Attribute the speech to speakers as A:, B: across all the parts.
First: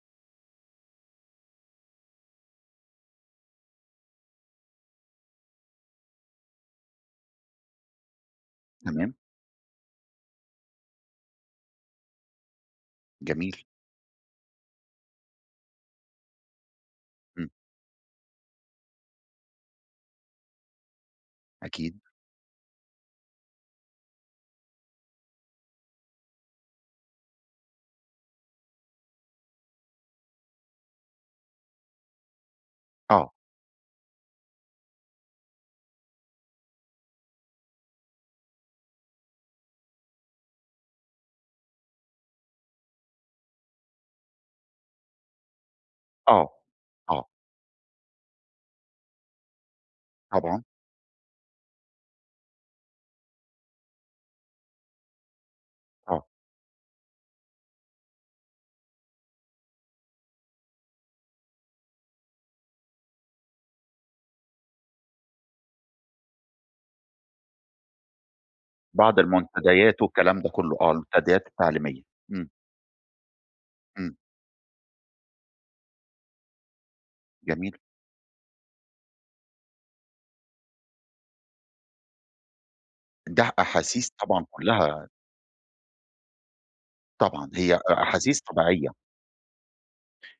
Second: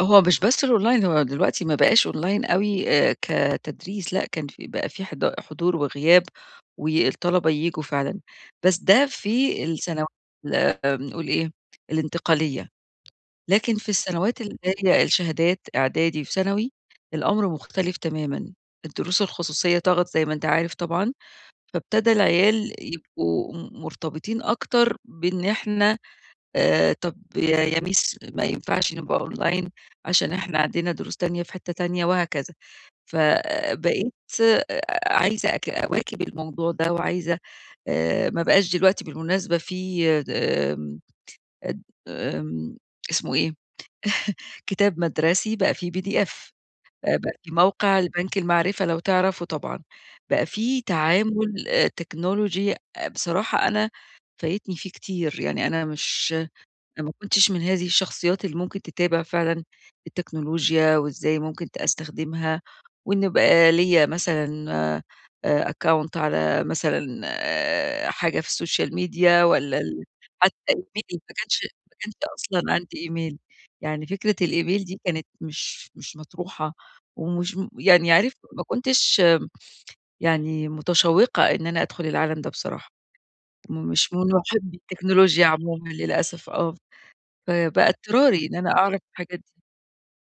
A: هو مش بس الأونلاين هو دلوقتي ما بقاش أونلاين أوي آآ، كتدريس لأ كان في بقى في حض حضور وغياب، والطلبة ييجوا فعلًا، بس ده
B: تمام.
A: في السنو [unintelligible] بنقول إيه الانتقالية.
B: جميل.
A: لكن في السنوات اللي هي الشهادات إعدادي وثانوي
B: إمم.
A: الأمر مختلف تمامًا، الدروس الخصوصية طَغَت زي ما أنت عارف طبعًا،
B: أكيد.
A: فابتدى العيال يبقوا م مرتبطين أكتر، بإن إحنا آآ، طب ي يا مِس ما ينفعش نبقى أونلاين عشان إحنا عندنا دروس تانية في حتة تانية وهكذا، ف
B: آه.
A: بقيت أ عايزة أك أواكب الموضوع ده وعايزة آآ، ما بقاش دلوقتي بالمناسبة في دم أد آمم اسمه إيه؟ كتاب مَدرسي بقى في PDF
B: آه، آه.
A: بقى في موقع البنك المَعرِفة، لو تعرفه طبعًا، بقى
B: طبعًا.
A: في تعامل آآ تكنولوجي بصراحة أنا فايتني فيه كتير، يعني أنا
B: آه.
A: مش أنا ما كنتش من هذه الشخصيات اللي ممكن تتابع فعلًا التكنولوجيا، وإزاي ممكن ت أستخدمها، وإن بقى ليا مثلًا أ أكّونت على مثلًا حاجة في السوشيال
B: بعض
A: ميديا والّا
B: المنتديات
A: ال
B: والكلام ده
A: حتى
B: كله
A: إيميلي
B: آه،
A: ما
B: المنتديات
A: كانش ما
B: التعليمية،
A: كانش
B: إمم.
A: أصلًا عندي إيميل يعني
B: إمم,
A: فكرة الإيميل دي كانت مش مش مطروحة ومشم
B: جميل.
A: يعني عارف ما كنتش يعني متشوّقة إن أنا أدخل العالم ده بصراحة.
B: ده أحاسيس
A: مش من
B: طبعًا
A: مُحبّي
B: كلها
A: التكنولوجيا عمومًا للأسف آه،
B: طبعًا، هي
A: فبقى
B: أ أحاسيس
A: اضطراري إن أنا
B: طبيعية.
A: أعرف الحاجات دي.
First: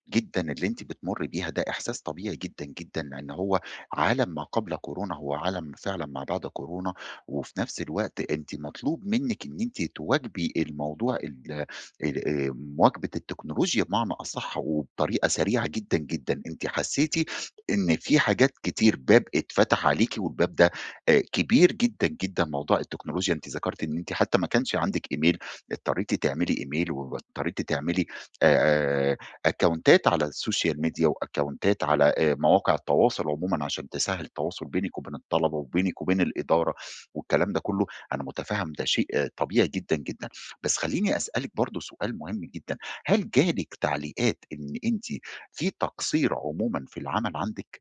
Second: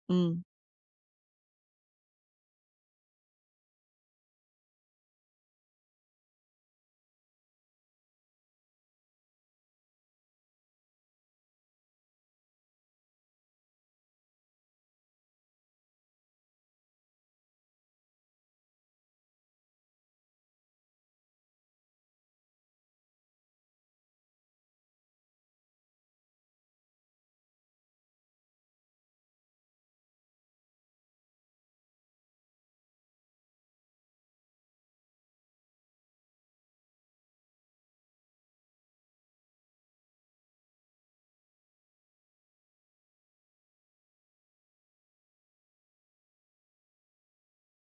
B: جدًا،
A: إمم.
B: اللي أنتِ بتمُرّي بيها ده إحساس طبيعي جدًا، جدًا، لإن هو عالم ما قبل كورونا، هو عالم فعلًا ما بعد كورونا، وفي نفس الوقت أنتِ مطلوب منِّك إن أنتِ تواكبي الموضوع ال آآ، آمم، مواكبة التكنولوجيا بمعنى أصح وبطريقة سريعة جدًا، جدًا. أنتِ حسّيتِ إن في حاجات كتير باب اتفتح عليكِ والباب ده آآ كبير جدًا، جدًا، موضوع التكنولوجيا أنتِ ذَكَرتِ إن أنتِ حتى ما كانش عندِك إيميل اضطريتِ تعملي إيميل واضطريتِ تعملي آآ، أكّونتات على السوشال ميديا وأكّونتات على آآ مواقع التواصل عمومًا، عشان تسهّل التواصل بينِك وبين الطلبة، وبينِك وبين الإدارة والكلام ده كله، أنا مُتفهّم ده شيء طبيعي جدًا، جدًا، بس خلّيني أسألِك برضو سؤال مهم جدًا، هل جالِك تعليقات إن أنتِ في تقصير عمومًا في العمل عندِك؟